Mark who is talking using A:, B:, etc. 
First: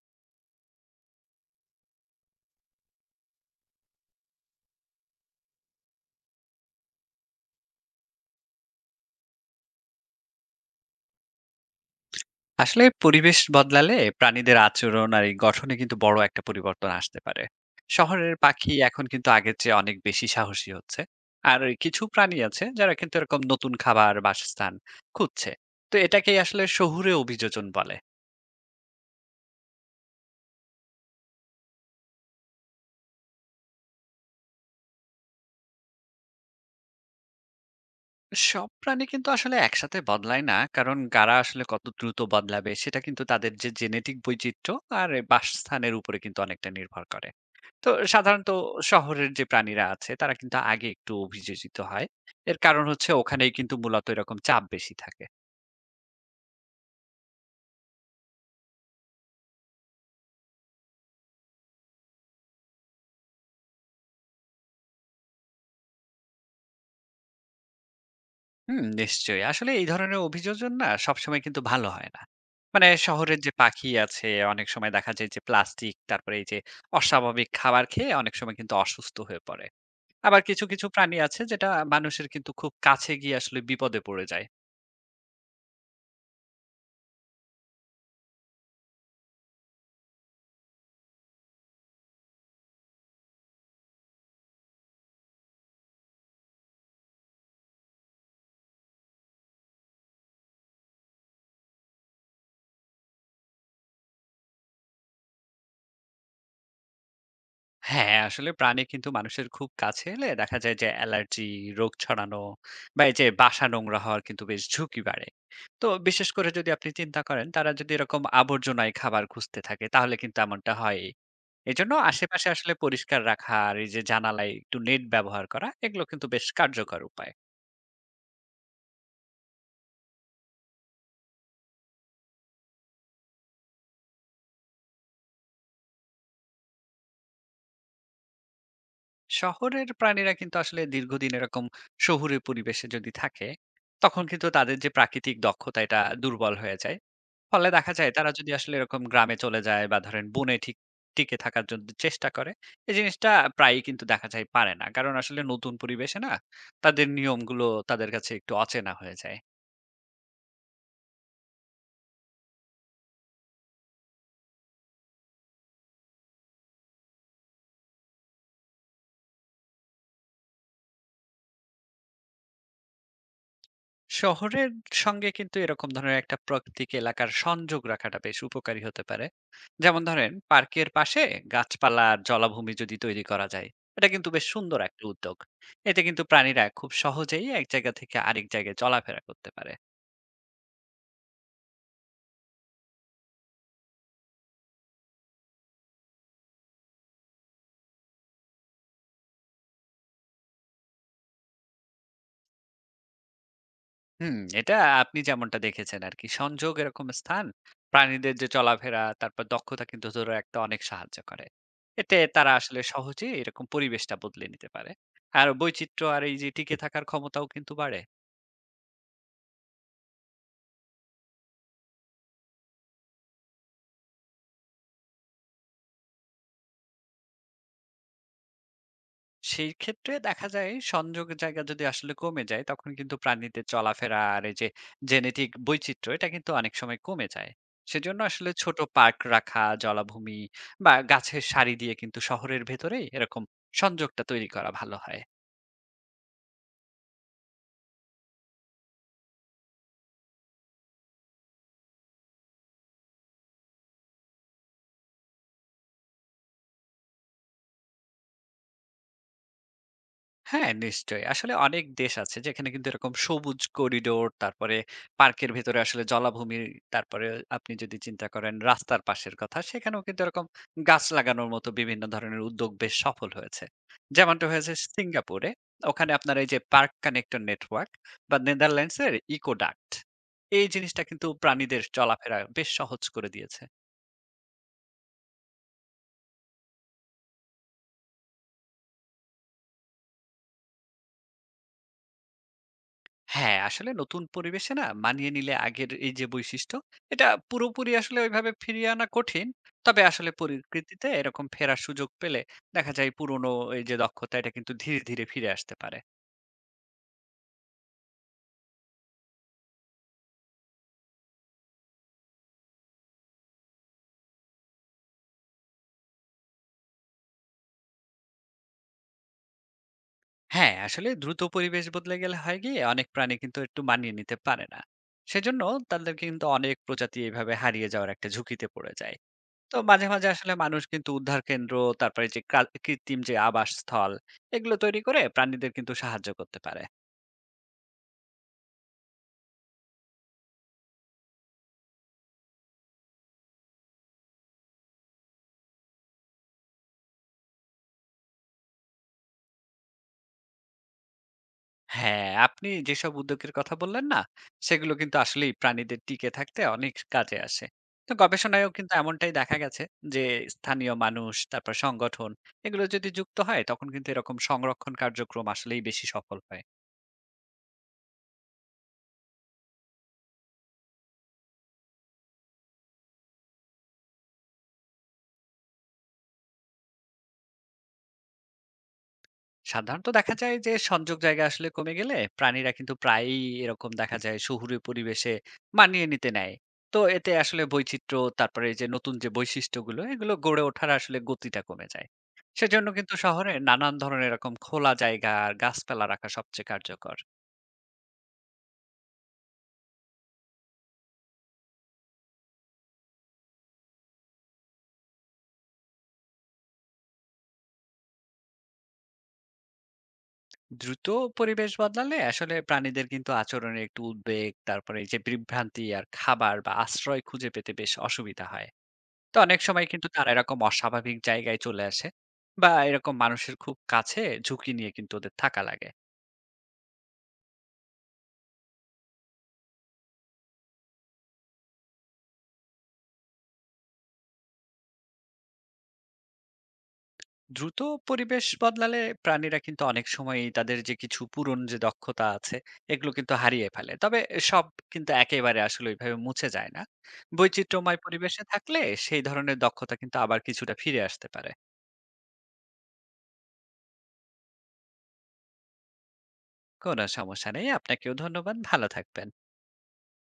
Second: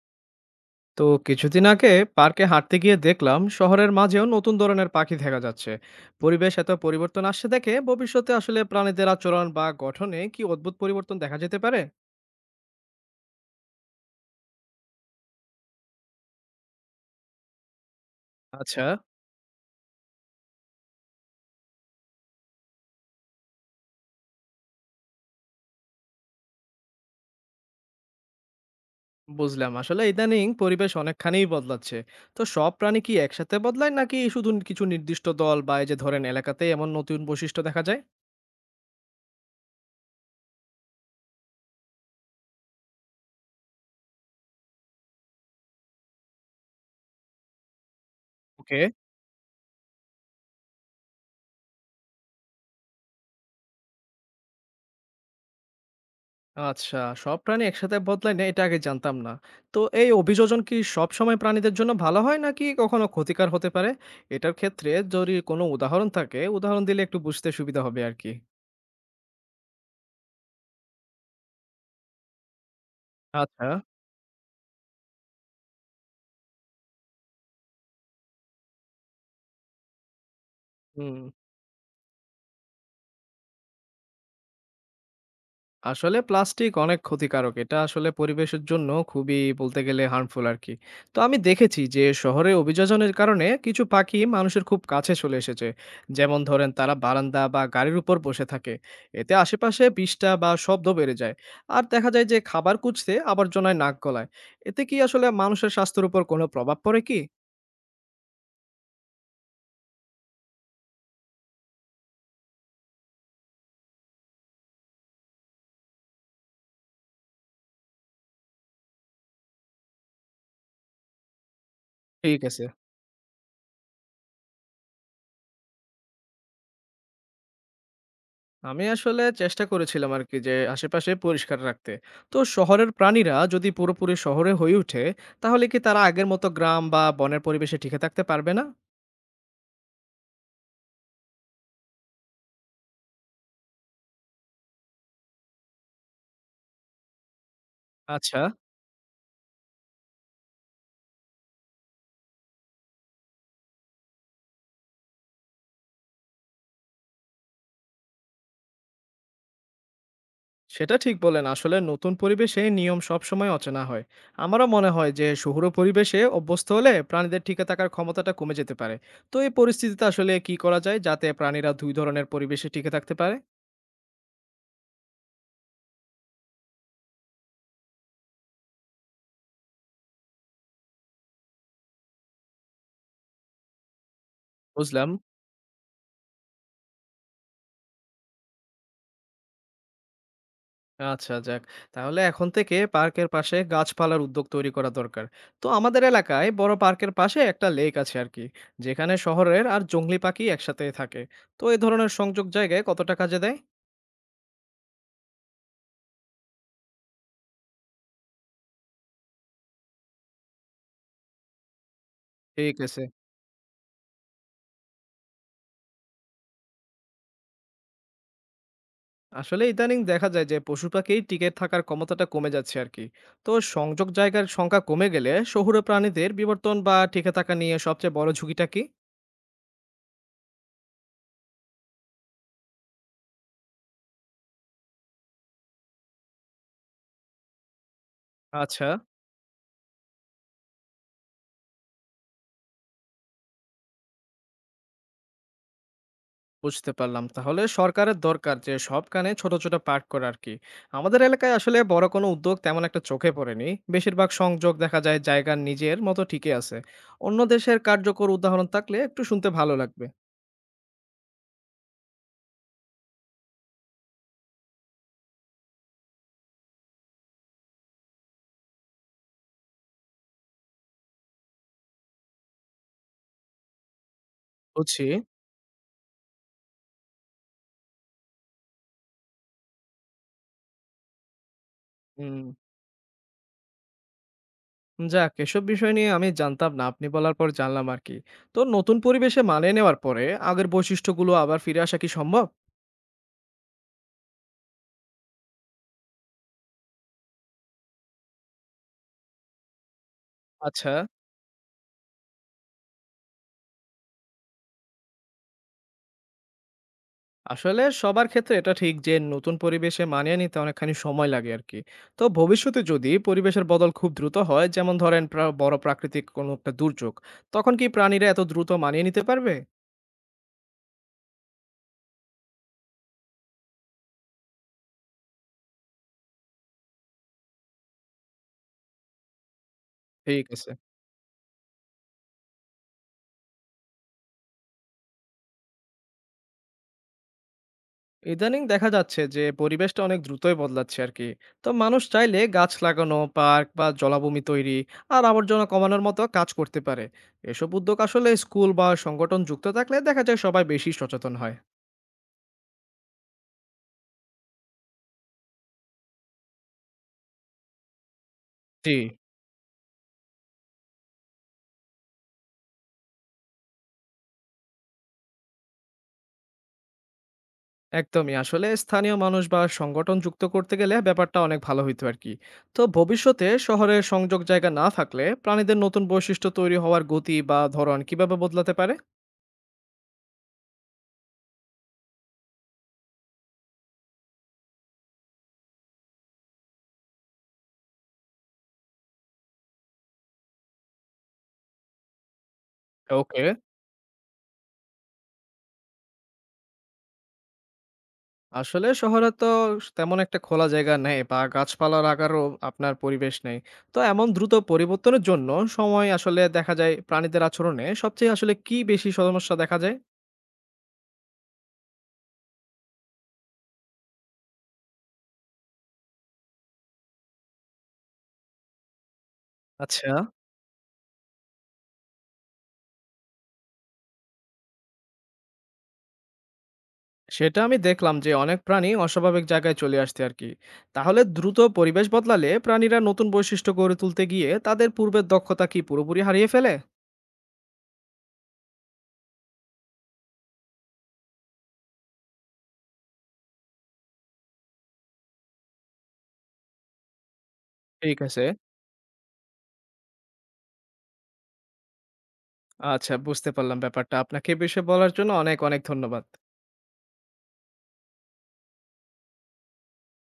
A: তো কিছুদিন আগে পার্কে হাঁটতে গিয়ে দেখলাম শহরের মাঝেও নতুন ধরনের পাখি দেখা যাচ্ছে। পরিবেশ এত পরিবর্তন আসছে দেখে ভবিষ্যতে আসলে প্রাণীদের আচরণ বা গঠনে কি অদ্ভুত পরিবর্তন দেখা যেতে পারে?
B: আসলে পরিবেশ বদলালে প্রাণীদের আচরণ আর এই গঠনে কিন্তু বড় একটা পরিবর্তন আসতে পারে। শহরের পাখি
A: আচ্ছা,
B: এখন কিন্তু আগের চেয়ে অনেক বেশি সাহসী হচ্ছে। আর ওই কিছু প্রাণী আছে যারা কিন্তু এরকম নতুন খাবার বাসস্থান খুঁজছে। তো এটাকেই আসলে শহুরে অভিযোজন বলে।
A: বুঝলাম। আসলে ইদানিং পরিবেশ অনেকখানিই বদলাচ্ছে। তো সব প্রাণী কি একসাথে বদলায় নাকি শুধু কিছু নির্দিষ্ট দল বা এই যে ধরেন এলাকাতে এমন নতুন বৈশিষ্ট্য দেখা যায়?
B: সব প্রাণী কিন্তু আসলে একসাথে বদলায় না, কারণ গাড়া আসলে কত দ্রুত বদলাবে সেটা কিন্তু তাদের যে জেনেটিক বৈচিত্র্য আর বাসস্থানের উপরে কিন্তু অনেকটা নির্ভর করে। তো সাধারণত
A: ওকে।
B: শহরের যে প্রাণীরা আছে তারা কিন্তু আগে একটু অভিযোজিত হয়। এর কারণ হচ্ছে ওখানেই কিন্তু মূলত এরকম চাপ বেশি থাকে।
A: আচ্ছা, সব প্রাণী একসাথে বদলায় না, এটা আগে জানতাম না। তো এই অভিযোজন কি সবসময় প্রাণীদের জন্য ভালো হয় নাকি কখনো ক্ষতিকর হতে পারে? এটার ক্ষেত্রে যদি কোনো উদাহরণ থাকে, উদাহরণ দিলে একটু বুঝতে সুবিধা হবে আরকি।
B: হুম, নিশ্চয়ই। আসলে এই ধরনের অভিযোজন না সবসময় কিন্তু ভালো হয় না। মানে শহরের যে
A: আচ্ছা,
B: পাখি আছে অনেক সময় দেখা যায় যে প্লাস্টিক, তারপরে এই যে অস্বাভাবিক খাবার খেয়ে অনেক সময় কিন্তু অসুস্থ হয়ে পড়ে। আবার কিছু প্রাণী
A: হুম।
B: আছে যেটা মানুষের কিন্তু খুব কাছে গিয়ে আসলে বিপদে পড়ে যায়।
A: আসলে প্লাস্টিক অনেক ক্ষতিকারক। এটা আসলে পরিবেশের জন্য খুবই বলতে গেলে হার্মফুল আরকি। তো আমি দেখেছি যে শহরে অভিযোজনের কারণে কিছু পাখি মানুষের খুব কাছে চলে এসেছে। যেমন ধরেন তারা বারান্দা বা গাড়ির উপর বসে থাকে। এতে আশেপাশে বিষ্ঠা বা শব্দ বেড়ে যায়। আর দেখা যায় যে খাবার খুঁজতে আবর্জনায় নাক গলায়। এতে কি আসলে মানুষের স্বাস্থ্যের উপর কোনো প্রভাব পড়ে কি?
B: হ্যাঁ, আসলে প্রাণী কিন্তু মানুষের খুব কাছে এলে দেখা যায় যে অ্যালার্জি, রোগ ছড়ানো বা এই যে বাসা নোংরা হওয়ার কিন্তু বেশ ঝুঁকি বাড়ে। তো বিশেষ করে যদি আপনি চিন্তা করেন তারা যদি এরকম আবর্জনায় খাবার খুঁজতে থাকে তাহলে কিন্তু এমনটা হয়ই। এজন্য
A: ঠিক
B: আশেপাশে
A: আছে।
B: আসলে পরিষ্কার রাখা আর এই যে জানালায় একটু নেট ব্যবহার করা এগুলো কিন্তু বেশ কার্যকর উপায়।
A: আমি আসলে চেষ্টা করেছিলাম আরকি যে আশেপাশে পরিষ্কার রাখতে। তো শহরের প্রাণীরা যদি পুরোপুরি শহরে হয়ে ওঠে, তাহলে কি তারা আগের মতো গ্রাম বা বনের পরিবেশে টিকে থাকতে পারবে না?
B: শহরের প্রাণীরা কিন্তু আসলে দীর্ঘদিন এরকম শহুরে পরিবেশে যদি থাকে, তখন কিন্তু তাদের যে প্রাকৃতিক দক্ষতা এটা দুর্বল হয়ে যায়। ফলে দেখা যায় তারা
A: আচ্ছা,
B: যদি আসলে এরকম গ্রামে চলে যায় বা ধরেন বনে ঠিক টিকে থাকার জন্য চেষ্টা করে, এই জিনিসটা প্রায়ই কিন্তু দেখা যায় পারে না, কারণ আসলে নতুন পরিবেশে না তাদের নিয়মগুলো তাদের কাছে একটু অচেনা হয়ে যায়।
A: সেটা ঠিক বললেন। আসলে নতুন পরিবেশে নিয়ম সবসময় অচেনা হয়। আমারও মনে হয় যে শহুরে পরিবেশে অভ্যস্ত হলে প্রাণীদের টিকে থাকার ক্ষমতাটা কমে যেতে পারে। তো এই পরিস্থিতিতে আসলে কি করা যায় যাতে প্রাণীরা দুই ধরনের পরিবেশে টিকে থাকতে পারে?
B: শহরের সঙ্গে কিন্তু এরকম ধরনের একটা প্রাকৃতিক এলাকার সংযোগ রাখাটা বেশ উপকারী হতে পারে। যেমন ধরেন পার্কের পাশে গাছপালা আর জলাভূমি যদি তৈরি করা যায়, এটা কিন্তু বেশ সুন্দর একটা
A: বুঝলাম।
B: উদ্যোগ। এতে কিন্তু প্রাণীরা খুব সহজেই এক জায়গা থেকে আরেক জায়গায় চলাফেরা করতে পারে।
A: আচ্ছা যাক। তাহলে এখন থেকে পার্কের পাশে গাছপালার উদ্যোগ তৈরি করা দরকার। তো আমাদের এলাকায় বড় পার্কের পাশে একটা লেক আছে আরকি। যেখানে শহরের আর জংলি পাখি একসাথে থাকে। তো এই ধরনের সংযোগ জায়গায় কতটা কাজে দেয়?
B: হুম, এটা আপনি যেমনটা দেখেছেন আর কি, সংযোগ এরকম স্থান প্রাণীদের যে চলাফেরা তারপর দক্ষতা কিন্তু ধরে রাখতে অনেক সাহায্য করে। এতে তারা
A: ঠিক
B: আসলে
A: আছে।
B: সহজেই এরকম পরিবেশটা বদলে নিতে পারে। আর বৈচিত্র্য আর এই যে টিকে থাকার ক্ষমতাও কিন্তু বাড়ে।
A: আসলে ইদানিং দেখা যায় যে পশু পাখি টিকে থাকার ক্ষমতাটা কমে যাচ্ছে আরকি। তো সংযোগ জায়গার সংখ্যা কমে গেলে শহুরে প্রাণীদের বিবর্তন বা টিকে থাকা নিয়ে সবচেয়ে বড় ঝুঁকিটা কি?
B: সেই ক্ষেত্রে দেখা যায় সংযোগের জায়গা যদি আসলে কমে যায় তখন কিন্তু প্রাণীদের চলাফেরা আর এই যে জেনেটিক বৈচিত্র্য এটা কিন্তু অনেক সময় কমে যায়। সেজন্য আসলে ছোট
A: আচ্ছা।
B: পার্ক রাখা, জলাভূমি বা গাছের সারি দিয়ে কিন্তু শহরের ভেতরেই এরকম সংযোগটা তৈরি করা ভালো হয়।
A: বুঝতে পারলাম। তাহলে সরকারের দরকার যে সবখানে ছোট, ছোট পাঠ করা আরকি। আমাদের এলাকায় আসলে বড় কোনো উদ্যোগ তেমন একটা চোখে পড়েনি। বেশিরভাগ সংযোগ দেখা যায় জায়গার নিজের মতো ঠিকই আছে। অন্য দেশের কার্যকর উদাহরণ থাকলে একটু শুনতে ভালো লাগবে।
B: হ্যাঁ, নিশ্চয়ই। আসলে অনেক দেশ আছে যেখানে কিন্তু এরকম সবুজ করিডোর, তারপরে পার্কের ভেতরে আসলে জলাভূমি, তারপরে আপনি যদি চিন্তা করেন রাস্তার পাশের কথা, সেখানেও কিন্তু এরকম গাছ লাগানোর মতো বিভিন্ন ধরনের উদ্যোগ বেশ সফল হয়েছে। যেমনটা হয়েছে
A: বুঝছি।
B: সিঙ্গাপুরে। ওখানে আপনার এই যে পার্ক কানেক্টর নেটওয়ার্ক বা নেদারল্যান্ডসের ইকোডাক্ট। এই জিনিসটা কিন্তু প্রাণীদের চলাফেরা
A: হুম,
B: বেশ সহজ করে দিয়েছে।
A: যাক এসব বিষয় নিয়ে আমি জানতাম না। আপনি বলার পর জানলাম আরকি। তো নতুন পরিবেশে মানিয়ে নেওয়ার পরে আগের বৈশিষ্ট্যগুলো আবার ফিরে আসা কি সম্ভব?
B: হ্যাঁ, আসলে নতুন পরিবেশে না মানিয়ে নিলে আগের এই যে বৈশিষ্ট্য, এটা পুরোপুরি আসলে ওইভাবে ফিরিয়ে আনা কঠিন। তবে আসলে
A: আচ্ছা।
B: পরিস্থিতিতে এরকম ফেরার সুযোগ পেলে দেখা যায় পুরনো এই যে দক্ষতা এটা কিন্তু ধীরে ফিরে আসতে পারে।
A: আসলে সবার ক্ষেত্রে এটা ঠিক যে নতুন পরিবেশে মানিয়ে নিতে অনেকখানি সময় লাগে আর কি। তো ভবিষ্যতে যদি পরিবেশের বদল খুব দ্রুত হয়, যেমন ধরেন বড় প্রাকৃতিক কোনো একটা দুর্যোগ, তখন কি প্রাণীরা এত দ্রুত মানিয়ে নিতে পারবে?
B: হ্যাঁ, আসলে দ্রুত পরিবেশ বদলে গেলে হয় কি অনেক প্রাণী কিন্তু একটু মানিয়ে নিতে পারে না। সেজন্য তাদেরকে কিন্তু অনেক প্রজাতি এভাবে হারিয়ে যাওয়ার একটা ঝুঁকিতে পড়ে যায়। তো মাঝে
A: ঠিক
B: আসলে
A: আছে।
B: মানুষ কিন্তু উদ্ধার কেন্দ্র, তারপরে যে কা কৃত্রিম যে আবাসস্থল, এগুলো তৈরি করে প্রাণীদের কিন্তু সাহায্য করতে পারে।
A: ইদানিং দেখা যাচ্ছে যে পরিবেশটা অনেক দ্রুতই বদলাচ্ছে আর কি। তো মানুষ চাইলে গাছ লাগানো, পার্ক বা জলাভূমি তৈরি আর আবর্জনা কমানোর মতো কাজ করতে পারে। এসব উদ্যোগ আসলে স্কুল বা সংগঠন যুক্ত থাকলে দেখা যায় সবাই বেশি সচেতন হয়।
B: হ্যাঁ, আপনি যেসব উদ্যোগের কথা বললেন না, সেগুলো কিন্তু আসলেই প্রাণীদের টিকে থাকতে অনেক কাজে আসে। তো গবেষণায়ও কিন্তু
A: জি।
B: এমনটাই দেখা গেছে যে, স্থানীয় মানুষ, তারপর সংগঠন এগুলো যদি যুক্ত হয়, তখন কিন্তু এরকম সংরক্ষণ কার্যক্রম আসলেই বেশি সফল হয়।
A: একদমই। আসলে স্থানীয় মানুষ বা সংগঠন যুক্ত করতে গেলে ব্যাপারটা অনেক ভালো হইতো আর কি। তো ভবিষ্যতে শহরে সংযোগ জায়গা না থাকলে প্রাণীদের নতুন বৈশিষ্ট্য তৈরি হওয়ার গতি বা ধরন কিভাবে বদলাতে পারে?
B: সাধারণত দেখা যায় যে সংযোগ জায়গা আসলে কমে গেলে প্রাণীরা কিন্তু প্রায়ই এরকম দেখা যায় শহুরে পরিবেশে মানিয়ে নিতে নেয়। তো এতে আসলে বৈচিত্র্য, তারপরে এই যে নতুন যে বৈশিষ্ট্যগুলো এগুলো গড়ে ওঠার আসলে গতিটা কমে যায়। সেজন্য কিন্তু
A: ওকে।
B: শহরে নানান ধরনের এরকম খোলা জায়গা আর গাছপালা রাখা সবচেয়ে কার্যকর।
A: আসলে শহরে তো তেমন একটা খোলা জায়গা নেই বা গাছপালা আকারও আপনার পরিবেশ নেই। তো এমন দ্রুত পরিবর্তনের জন্য সময় আসলে দেখা যায় প্রাণীদের আচরণে সবচেয়ে আসলে কি বেশি সমস্যা দেখা যায়?
B: দ্রুত পরিবেশ বদলালে আসলে প্রাণীদের কিন্তু আচরণে একটু উদ্বেগ, তারপরে এই যে বিভ্রান্তি আর খাবার বা আশ্রয় খুঁজে পেতে বেশ অসুবিধা হয়। তো অনেক সময় কিন্তু
A: আচ্ছা।
B: তারা এরকম অস্বাভাবিক জায়গায় চলে আসে বা এরকম মানুষের খুব কাছে ঝুঁকি নিয়ে কিন্তু ওদের থাকা লাগে।
A: সেটা আমি দেখলাম যে অনেক প্রাণী অস্বাভাবিক জায়গায় চলে আসছে আর কি। তাহলে দ্রুত পরিবেশ বদলালে প্রাণীরা নতুন বৈশিষ্ট্য গড়ে তুলতে গিয়ে তাদের পূর্বের দক্ষতা কি পুরোপুরি হারিয়ে ফেলে?
B: দ্রুত পরিবেশ বদলালে প্রাণীরা কিন্তু অনেক সময়ই তাদের যে কিছু পুরন যে দক্ষতা আছে এগুলো কিন্তু হারিয়ে ফেলে। তবে সব কিন্তু একেবারে আসলে ওইভাবে মুছে যায় না। বৈচিত্র্যময়
A: ঠিক
B: পরিবেশে
A: আছে।
B: থাকলে সেই ধরনের দক্ষতা কিন্তু আবার কিছুটা ফিরে আসতে পারে।
A: আচ্ছা, বুঝতে পারলাম ব্যাপারটা। আপনাকে এ বিষয়ে বলার জন্য অনেক অনেক ধন্যবাদ।
B: কোনো সমস্যা নেই। আপনাকেও ধন্যবাদ। ভালো থাকবেন।